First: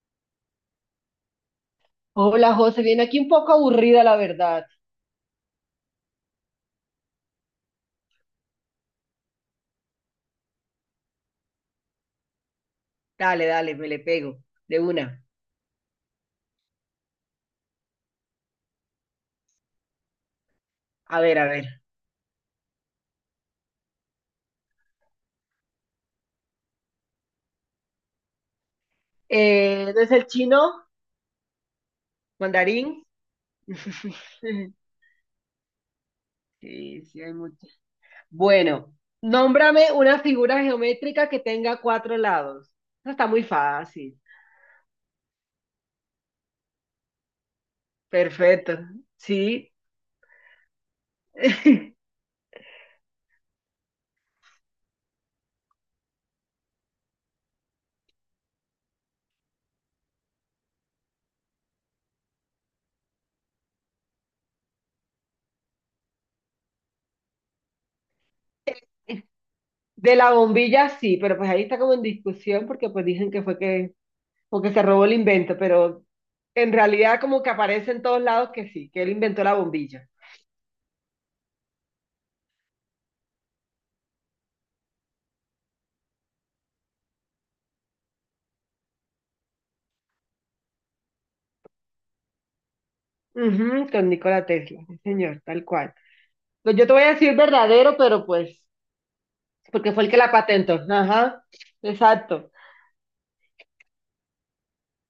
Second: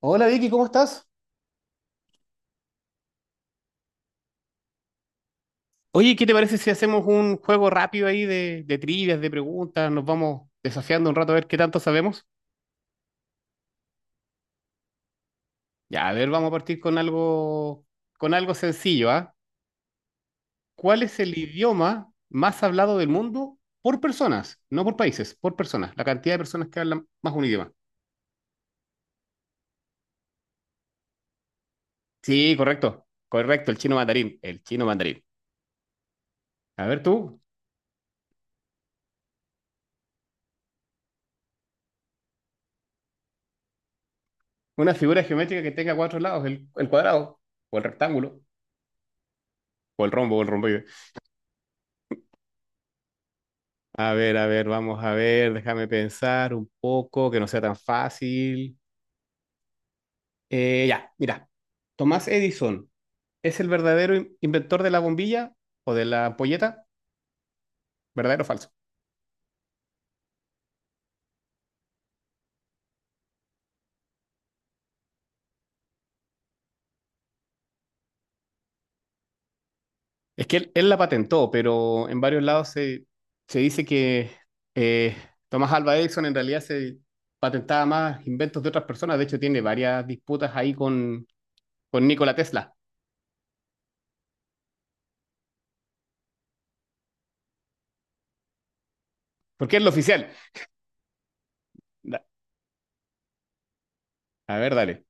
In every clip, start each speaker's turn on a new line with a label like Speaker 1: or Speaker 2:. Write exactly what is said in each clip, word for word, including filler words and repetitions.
Speaker 1: Hola Vicky, ¿cómo estás?
Speaker 2: Hola José, viene aquí un poco aburrida la verdad.
Speaker 1: Oye, ¿qué te parece si hacemos un juego rápido ahí de, de trivias, de preguntas? Nos vamos desafiando un rato a ver qué tanto sabemos.
Speaker 2: Dale, dale, me le pego. De una.
Speaker 1: Ya, a ver, vamos a partir con algo, con algo sencillo, ¿ah? ¿Cuál es
Speaker 2: A
Speaker 1: el
Speaker 2: ver, a ver.
Speaker 1: idioma más hablado del mundo por personas? No por países, por personas. La cantidad de personas que hablan más un idioma.
Speaker 2: Eh, ¿no es el chino?
Speaker 1: Sí,
Speaker 2: ¿Mandarín?
Speaker 1: correcto, correcto, el chino mandarín, el chino mandarín. A ver
Speaker 2: Sí, sí hay
Speaker 1: tú,
Speaker 2: mucho. Bueno, nómbrame una figura geométrica que tenga cuatro lados. Eso está muy fácil.
Speaker 1: una figura geométrica que tenga cuatro lados, el, el cuadrado, o el rectángulo,
Speaker 2: Perfecto. Sí.
Speaker 1: o el rombo, o el rombo. A ver, a ver, vamos a ver, déjame pensar un poco, que no sea tan fácil. Eh, ya, mira, Tomás Edison, ¿es el verdadero in- inventor de la bombilla o de la ampolleta? ¿Verdadero o falso?
Speaker 2: De la bombilla sí, pero pues ahí está como en discusión porque pues dicen que fue que, o que se robó el invento, pero en realidad como que aparece en todos lados que sí, que él inventó la bombilla.
Speaker 1: Es que él, él la patentó, pero en varios lados se, se dice que eh, Tomás Alva Edison en realidad se patentaba más inventos de otras personas. De hecho, tiene varias disputas ahí con, con Nikola Tesla,
Speaker 2: Ujú, con Nikola Tesla, sí, señor, tal cual. Pues yo te voy a decir verdadero, pero pues,
Speaker 1: porque es lo
Speaker 2: porque fue el que
Speaker 1: oficial.
Speaker 2: la patentó. Ajá,
Speaker 1: Da-
Speaker 2: exacto.
Speaker 1: A ver, dale.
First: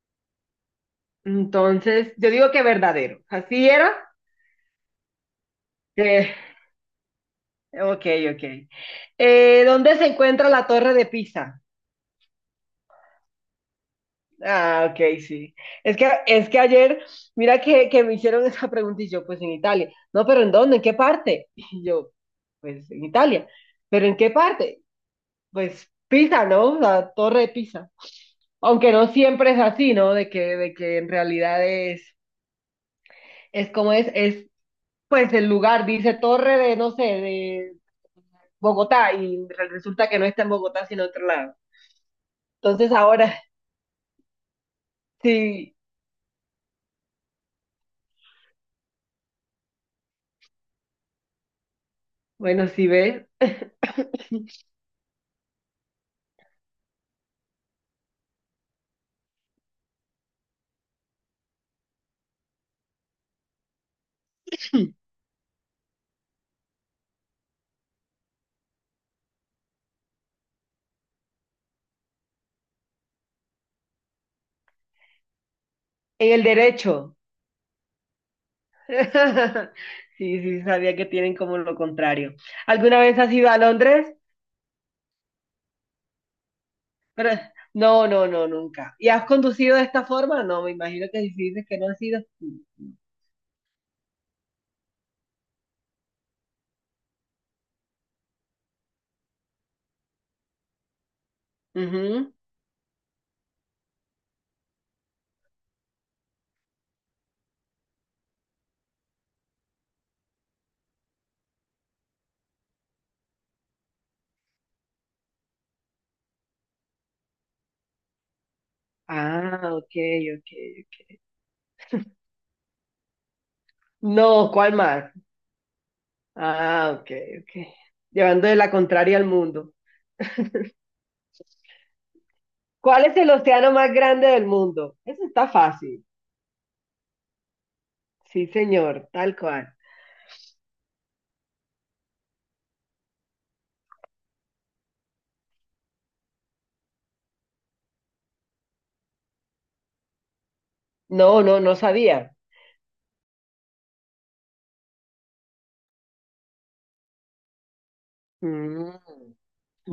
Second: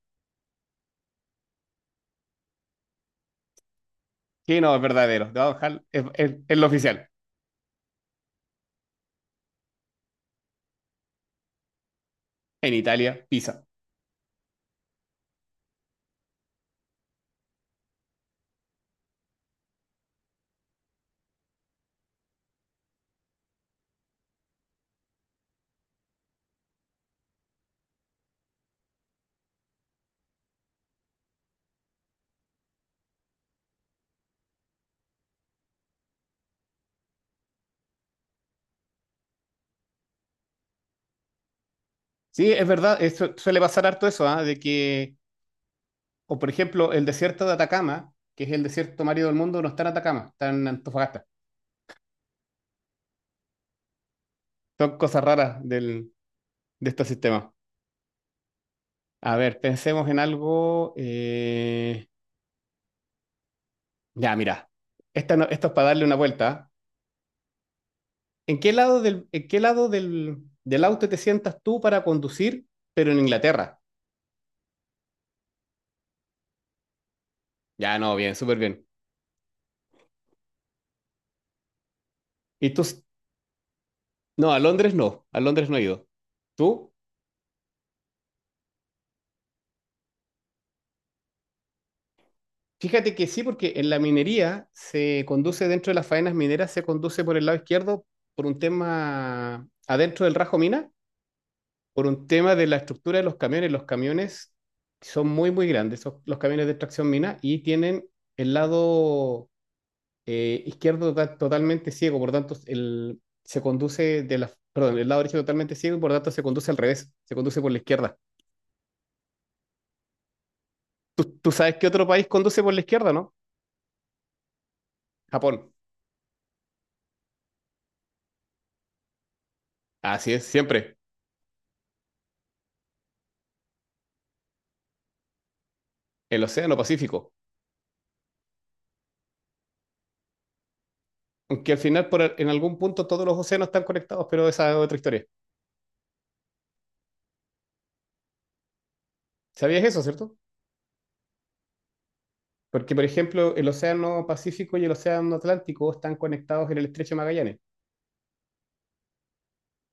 Speaker 2: Entonces, yo digo que verdadero. ¿Así era?
Speaker 1: Sí, no, es verdadero. Te voy a dejar- es, es
Speaker 2: Eh,
Speaker 1: es lo oficial.
Speaker 2: ok, ok. Eh, ¿dónde se encuentra la Torre de Pisa?
Speaker 1: En Italia, Pisa.
Speaker 2: Ah, ok, sí. Es que, es que ayer, mira que, que me hicieron esa pregunta y yo, pues en Italia. No, pero ¿en dónde? ¿En qué parte? Y yo, pues en Italia. ¿Pero en qué parte? Pues Pisa, ¿no? La Torre de Pisa. Aunque no siempre es así, ¿no? De que, de que en realidad es, es como es, es pues el lugar, dice Torre de, no sé, de Bogotá, y re- resulta que no está en Bogotá, sino en otro lado.
Speaker 1: Sí, es
Speaker 2: Entonces
Speaker 1: verdad, eso
Speaker 2: ahora,
Speaker 1: suele pasar harto eso, ¿ah? De que,
Speaker 2: sí,
Speaker 1: o por ejemplo, el desierto de Atacama, que es el desierto marido del mundo, no está en Atacama, está en Antofagasta.
Speaker 2: bueno, sí ves,
Speaker 1: Son cosas raras del, de este sistema. A ver, pensemos en algo. eh, Ya, mira, esta no- esto es para darle una vuelta, ¿ah? ¿En qué lado del, en qué lado del, del auto te sientas tú para conducir, pero en Inglaterra?
Speaker 2: el derecho.
Speaker 1: Ya, no, bien, súper bien.
Speaker 2: Sí, sí, sabía que tienen como lo contrario.
Speaker 1: Y tú,
Speaker 2: ¿Alguna
Speaker 1: s-
Speaker 2: vez has ido a Londres?
Speaker 1: no, a Londres no, a Londres no he ido. ¿Tú?
Speaker 2: Pero, no, no, no, nunca. ¿Y has conducido de esta forma? No, me imagino que si dices que no has ido.
Speaker 1: Fíjate que sí, porque en la minería se conduce dentro de las faenas mineras, se conduce por el lado izquierdo por un tema adentro del rajo mina, por un
Speaker 2: Ujú.
Speaker 1: tema de la estructura de los camiones. Los camiones son muy, muy grandes, son los camiones de extracción mina, y tienen el lado eh, izquierdo to- totalmente ciego, por tanto, el, se conduce de la, perdón, el lado derecho totalmente ciego y por tanto se conduce al revés, se conduce por la izquierda.
Speaker 2: Ah, ok, ok, ok.
Speaker 1: ¿Tú, tú sabes qué otro país conduce por la izquierda, no?
Speaker 2: No, ¿cuál mar?
Speaker 1: Japón.
Speaker 2: Ah, ok, ok. Llevando de la contraria al mundo.
Speaker 1: Así es, siempre.
Speaker 2: ¿Cuál es el océano más grande del mundo? Eso está fácil.
Speaker 1: El Océano Pacífico.
Speaker 2: Sí, señor, tal cual.
Speaker 1: Aunque al final, por, en algún punto, todos los océanos están conectados, pero esa es otra historia. ¿Sabías eso, cierto?
Speaker 2: No, no, no sabía.
Speaker 1: Porque, por ejemplo, el océano Pacífico y el océano Atlántico están conectados en el estrecho de Magallanes.
Speaker 2: Mm,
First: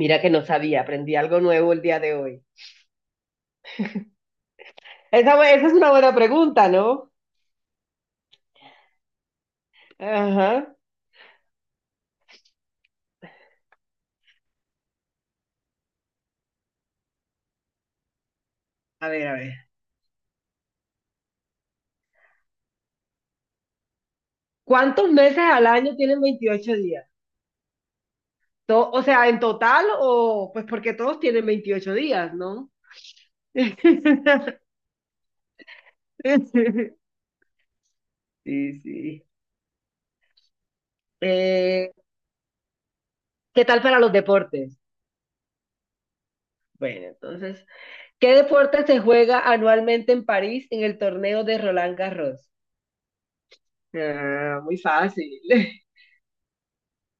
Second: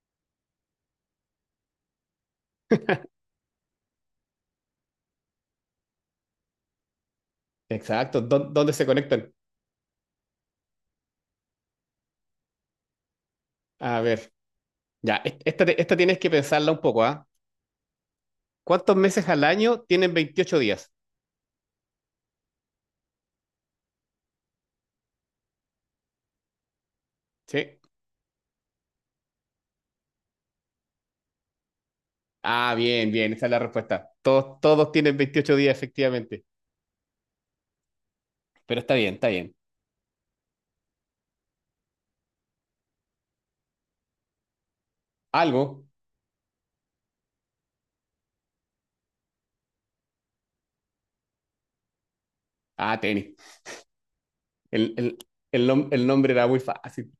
Speaker 2: mira que no sabía, aprendí algo nuevo el día de hoy. Esa, bu- esa es una buena pregunta, ¿no?
Speaker 1: Exacto. ¿Dó- ¿Dónde se conectan?
Speaker 2: Ajá.
Speaker 1: A ver, ya, est- esta, te- esta tienes que pensarla un poco, ¿ah? ¿Cuántos
Speaker 2: A ver,
Speaker 1: meses
Speaker 2: a
Speaker 1: al
Speaker 2: ver.
Speaker 1: año tienen veintiocho días?
Speaker 2: ¿Cuántos meses al año tienen veintiocho días?
Speaker 1: Sí.
Speaker 2: To- o sea, en total o pues porque todos tienen veintiocho días, ¿no?
Speaker 1: Ah, bien, bien, esa es la respuesta. Todos, todos tienen veintiocho días, efectivamente.
Speaker 2: Sí,
Speaker 1: Pero está bien,
Speaker 2: sí.
Speaker 1: está bien.
Speaker 2: Eh, ¿Qué tal para los deportes?
Speaker 1: Algo.
Speaker 2: Bueno, entonces, ¿qué deporte se juega anualmente en París en el torneo de Roland Garros?
Speaker 1: Ah, tenis.
Speaker 2: Ah, muy
Speaker 1: El, el,
Speaker 2: fácil.
Speaker 1: el, nom- el nombre era muy fácil.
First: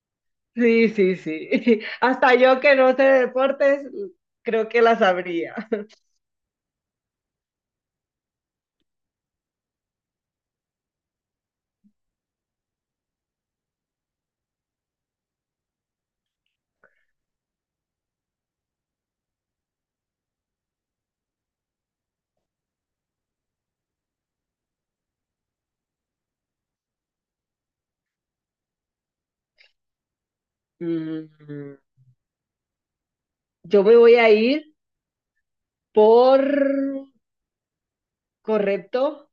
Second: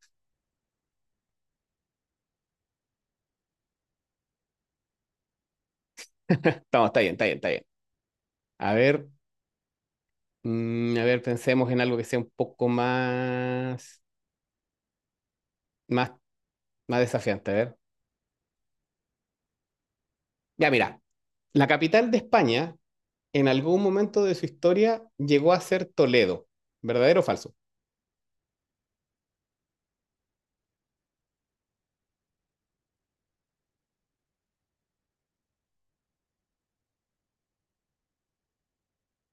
Speaker 2: Sí, sí, sí. Hasta yo que no sé de deportes, creo que la sabría.
Speaker 1: No, está bien, está bien, está bien. A ver, mm, a ver, pensemos en algo que sea un poco más, más, más desafiante. A ver. Ya, mira, la capital de España en algún momento de su historia llegó a ser Toledo. ¿Verdadero o falso?
Speaker 2: Mm, yo me voy a ir por correcto,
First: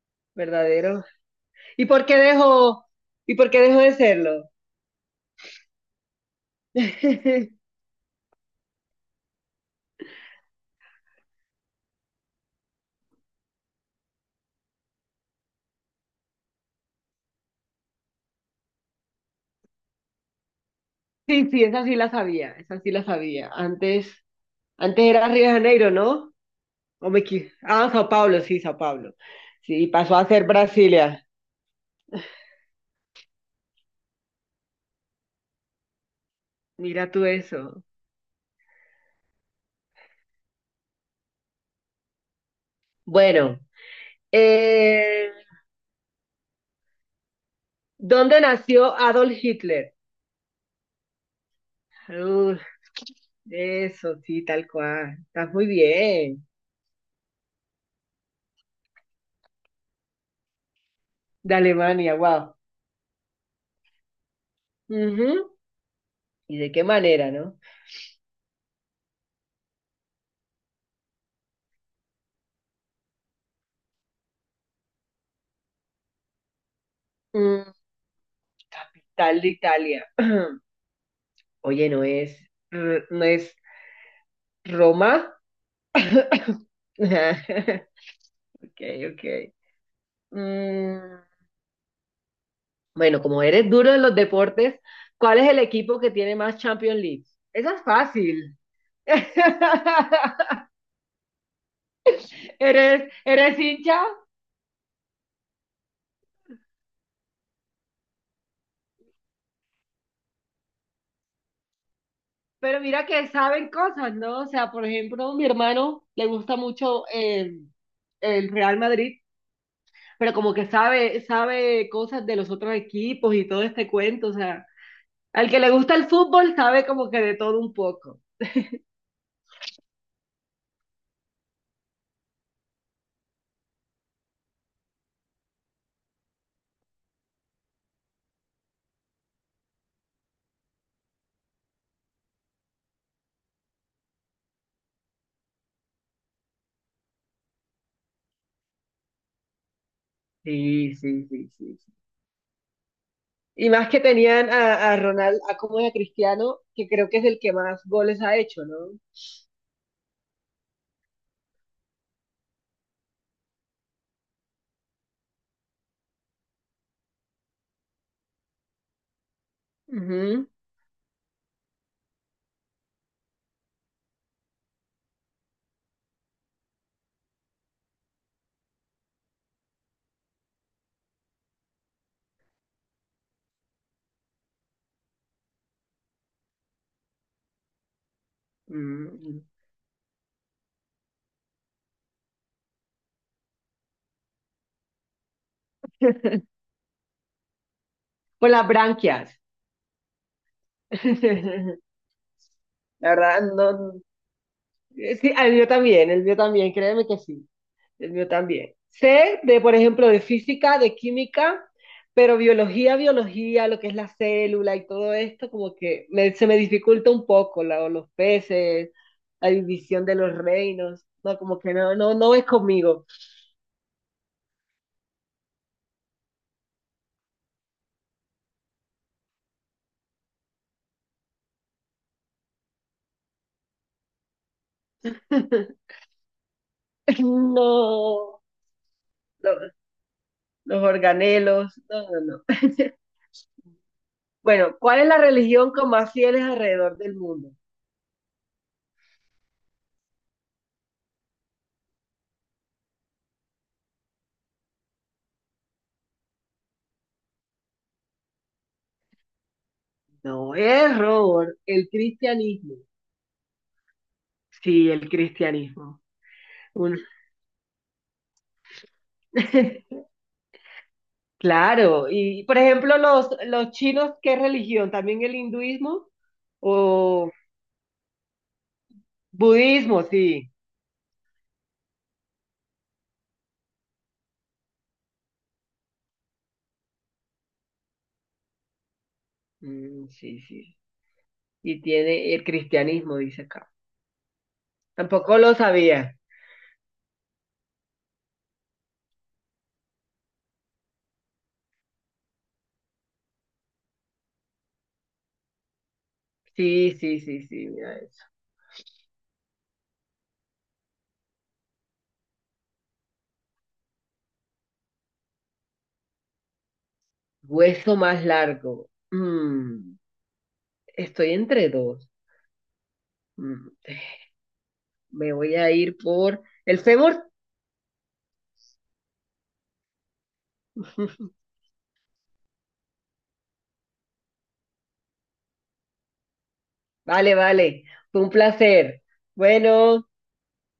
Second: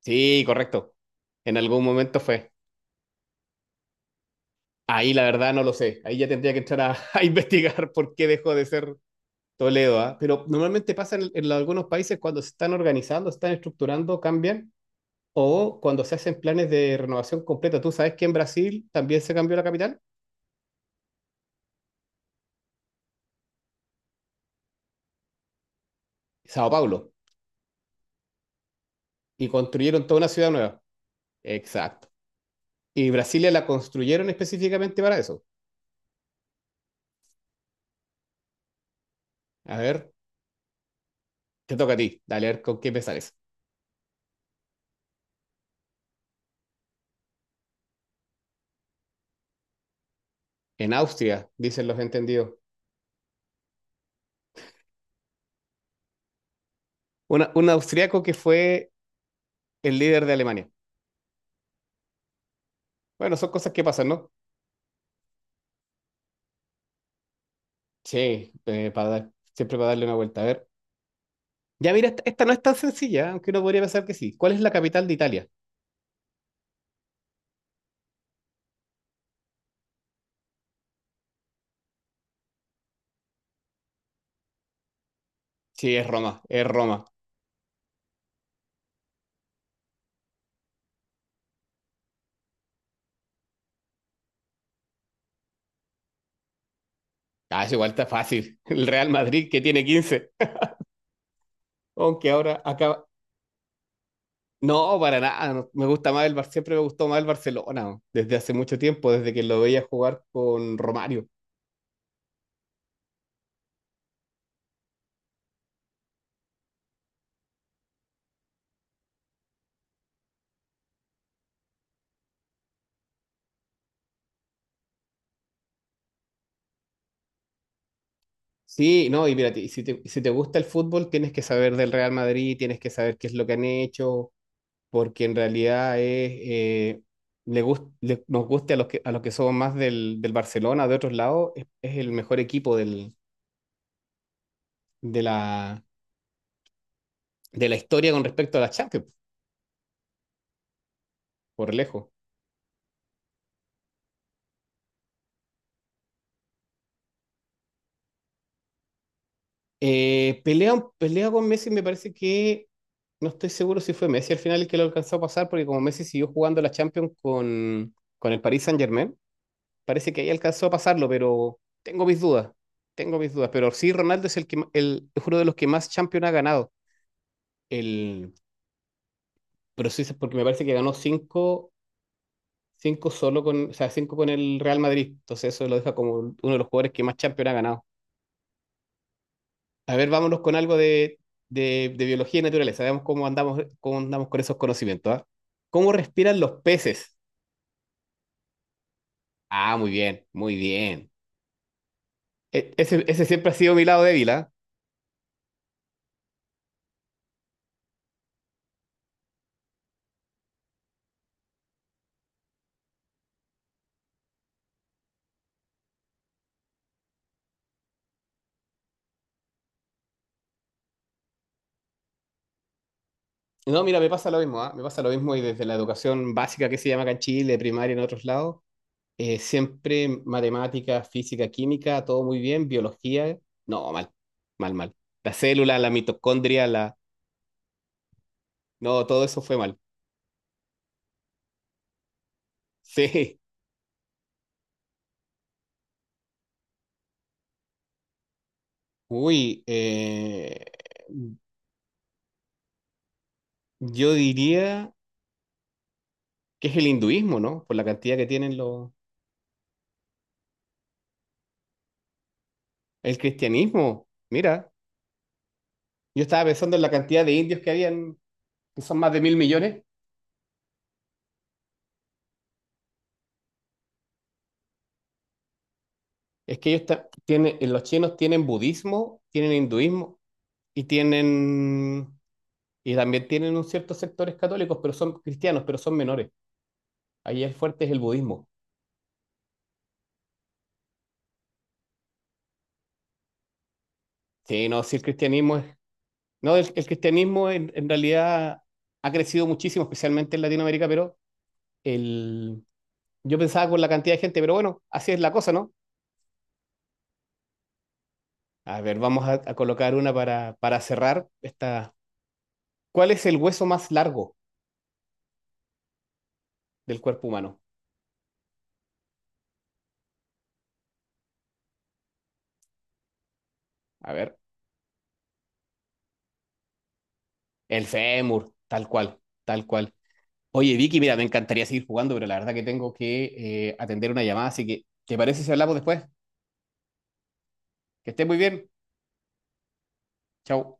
Speaker 1: Sí, correcto.
Speaker 2: verdadero.
Speaker 1: En algún
Speaker 2: ¿Y por qué
Speaker 1: momento fue.
Speaker 2: dejó, y por qué dejó de serlo?
Speaker 1: Ahí la verdad no lo sé. Ahí ya tendría que entrar a, a investigar por qué dejó de ser Toledo, ¿ah? Pero normalmente pasa en, en algunos países cuando se están organizando, se están estructurando, cambian. O cuando se hacen planes de renovación completa, tú sabes que en Brasil también se cambió la capital,
Speaker 2: Sí, sí, esa sí la sabía, esa sí la sabía. Antes, antes era Río de Janeiro, ¿no?
Speaker 1: Sao
Speaker 2: O
Speaker 1: Paulo,
Speaker 2: me equi- ah, Sao Paulo, sí, Sao Paulo.
Speaker 1: y
Speaker 2: Sí,
Speaker 1: construyeron
Speaker 2: pasó
Speaker 1: toda
Speaker 2: a
Speaker 1: una
Speaker 2: ser
Speaker 1: ciudad nueva.
Speaker 2: Brasilia.
Speaker 1: Exacto. Y Brasilia la construyeron específicamente para eso.
Speaker 2: Mira tú eso.
Speaker 1: A ver, te toca a ti, dale a ver con qué me sales.
Speaker 2: Bueno, eh, ¿dónde nació Adolf Hitler?
Speaker 1: En Austria, dicen los entendidos.
Speaker 2: Uf, eso, sí, tal cual. Estás muy bien.
Speaker 1: Una- un austriaco que fue el líder de Alemania.
Speaker 2: De Alemania, wow.
Speaker 1: Bueno, son cosas que pasan, ¿no?
Speaker 2: Ujú. ¿Y de qué manera, no?
Speaker 1: Sí, eh, para dar- siempre para darle una vuelta. A ver. Ya mira, esta, esta no es tan sencilla, aunque uno podría pensar que sí. ¿Cuál es la capital de Italia?
Speaker 2: Mm, tal de Italia. Oye, no es, r- no es Roma.
Speaker 1: Sí, es Roma, es Roma.
Speaker 2: Ok, ok. Mm, bueno, como eres duro en los deportes, ¿cuál es el equipo que tiene más Champions League?
Speaker 1: Ah, eso
Speaker 2: Esa es
Speaker 1: igual está
Speaker 2: fácil.
Speaker 1: fácil. El Real Madrid que tiene quince. Aunque ahora acaba.
Speaker 2: Eres, eres hincha,
Speaker 1: No, para nada, no, me gusta más el Bar... Siempre me gustó más el Barcelona, ¿no? Desde hace mucho tiempo, desde que lo veía jugar con Romario.
Speaker 2: pero mira que saben cosas, ¿no? O sea, por ejemplo, mi hermano le gusta mucho eh, el Real Madrid, pero como que sabe, sabe cosas de los otros equipos y todo este cuento, o sea. Al que le gusta el fútbol sabe como que de todo un poco.
Speaker 1: Sí, no, y mira, y si te, si te gusta el fútbol, tienes que saber del Real Madrid, tienes que saber qué es lo que han hecho, porque en realidad es, eh, le gust- le- nos guste a los que, a los que somos más del, del Barcelona, de otros lados, es, es el mejor equipo del, de la, de la historia con respecto a la Champions,
Speaker 2: Sí, sí, sí,
Speaker 1: por
Speaker 2: sí, sí.
Speaker 1: lejos.
Speaker 2: Y más que tenían a, a Ronald, a como a Cristiano, que creo que es el que más goles ha hecho, ¿no?
Speaker 1: Eh, pelea, pelea con Messi, me parece que no estoy seguro si fue Messi al final el que lo alcanzó a pasar, porque como Messi siguió jugando la Champions con, con el Paris Saint-Germain, parece que ahí
Speaker 2: Ujú.
Speaker 1: alcanzó a pasarlo, pero tengo mis dudas, tengo mis dudas. Pero sí, Ronaldo es, el que, ma- el, es uno de los que más Champions ha ganado. El, pero sí, es porque me parece que ganó cinco, cinco solo con, o sea, cinco con el Real Madrid. Entonces eso lo deja como uno de los jugadores que más Champions ha ganado.
Speaker 2: Mm,
Speaker 1: A ver, vámonos con algo de, de- de biología y naturaleza. Veamos cómo andamos, cómo andamos con esos conocimientos, ¿ah? ¿Cómo respiran los peces?
Speaker 2: por las branquias.
Speaker 1: Ah, muy bien, muy bien. E- ese,
Speaker 2: La
Speaker 1: ese siempre
Speaker 2: verdad,
Speaker 1: ha sido mi
Speaker 2: no.
Speaker 1: lado débil, ¿ah?
Speaker 2: Eh, sí, el mío también, el mío también, créeme que sí, el mío también. Sé de, por ejemplo, de física, de química, pero biología, biología, lo que es la célula y todo esto, como que me- se me dificulta un poco, la- los peces, la división de los reinos, no, como que no, no, no es conmigo.
Speaker 1: No, mira, me pasa lo mismo, ¿ah? Me pasa lo mismo y desde la educación básica que se llama acá en Chile, primaria en otros lados, eh, siempre matemática, física, química, todo muy bien, biología, no, mal, mal, mal. La célula, la mitocondria, la...
Speaker 2: No,
Speaker 1: No, todo eso fue
Speaker 2: los,
Speaker 1: mal.
Speaker 2: los organelos, no, no, no.
Speaker 1: Sí.
Speaker 2: Bueno, ¿cuál es la religión con más fieles alrededor del mundo?
Speaker 1: Uy, eh... Yo diría que es el hinduismo, ¿no? Por la cantidad que tienen los...
Speaker 2: No es Robert, el cristianismo.
Speaker 1: El cristianismo, mira,
Speaker 2: Sí, el cristianismo.
Speaker 1: yo estaba pensando en la
Speaker 2: Un-
Speaker 1: cantidad de indios que habían, que son más de mil millones.
Speaker 2: Claro, y por ejemplo, los, los chinos, ¿qué religión? ¿También el hinduismo?
Speaker 1: Es que ellos ta-
Speaker 2: ¿O
Speaker 1: tienen, los chinos tienen budismo, tienen
Speaker 2: budismo?
Speaker 1: hinduismo
Speaker 2: Sí.
Speaker 1: y tienen... Y también tienen un ciertos sectores católicos, pero son cristianos, pero son menores. Ahí el fuerte es el budismo.
Speaker 2: Mm, sí, sí. Y tiene el cristianismo, dice acá.
Speaker 1: Sí, no, sí, el
Speaker 2: Tampoco lo
Speaker 1: cristianismo es...
Speaker 2: sabía.
Speaker 1: No, el, el cristianismo en, en realidad ha crecido muchísimo, especialmente en Latinoamérica, pero el... Yo pensaba con la cantidad de gente, pero bueno, así es la cosa, ¿no?
Speaker 2: Sí, sí, sí, sí, mira eso.
Speaker 1: A ver, vamos a, a colocar una para, para cerrar esta. ¿Cuál es el hueso más largo del cuerpo humano?
Speaker 2: Hueso más largo. Mm, estoy entre dos. Mm,
Speaker 1: A ver,
Speaker 2: me voy a ir por el fémur.
Speaker 1: el fémur, tal cual, tal cual. Oye, Vicky, mira, me encantaría seguir jugando, pero la verdad que tengo que eh, atender una llamada, así que ¿te parece si hablamos después?
Speaker 2: Vale, vale.
Speaker 1: Que
Speaker 2: Fue
Speaker 1: estés
Speaker 2: un
Speaker 1: muy bien.
Speaker 2: placer. Bueno.
Speaker 1: Chao.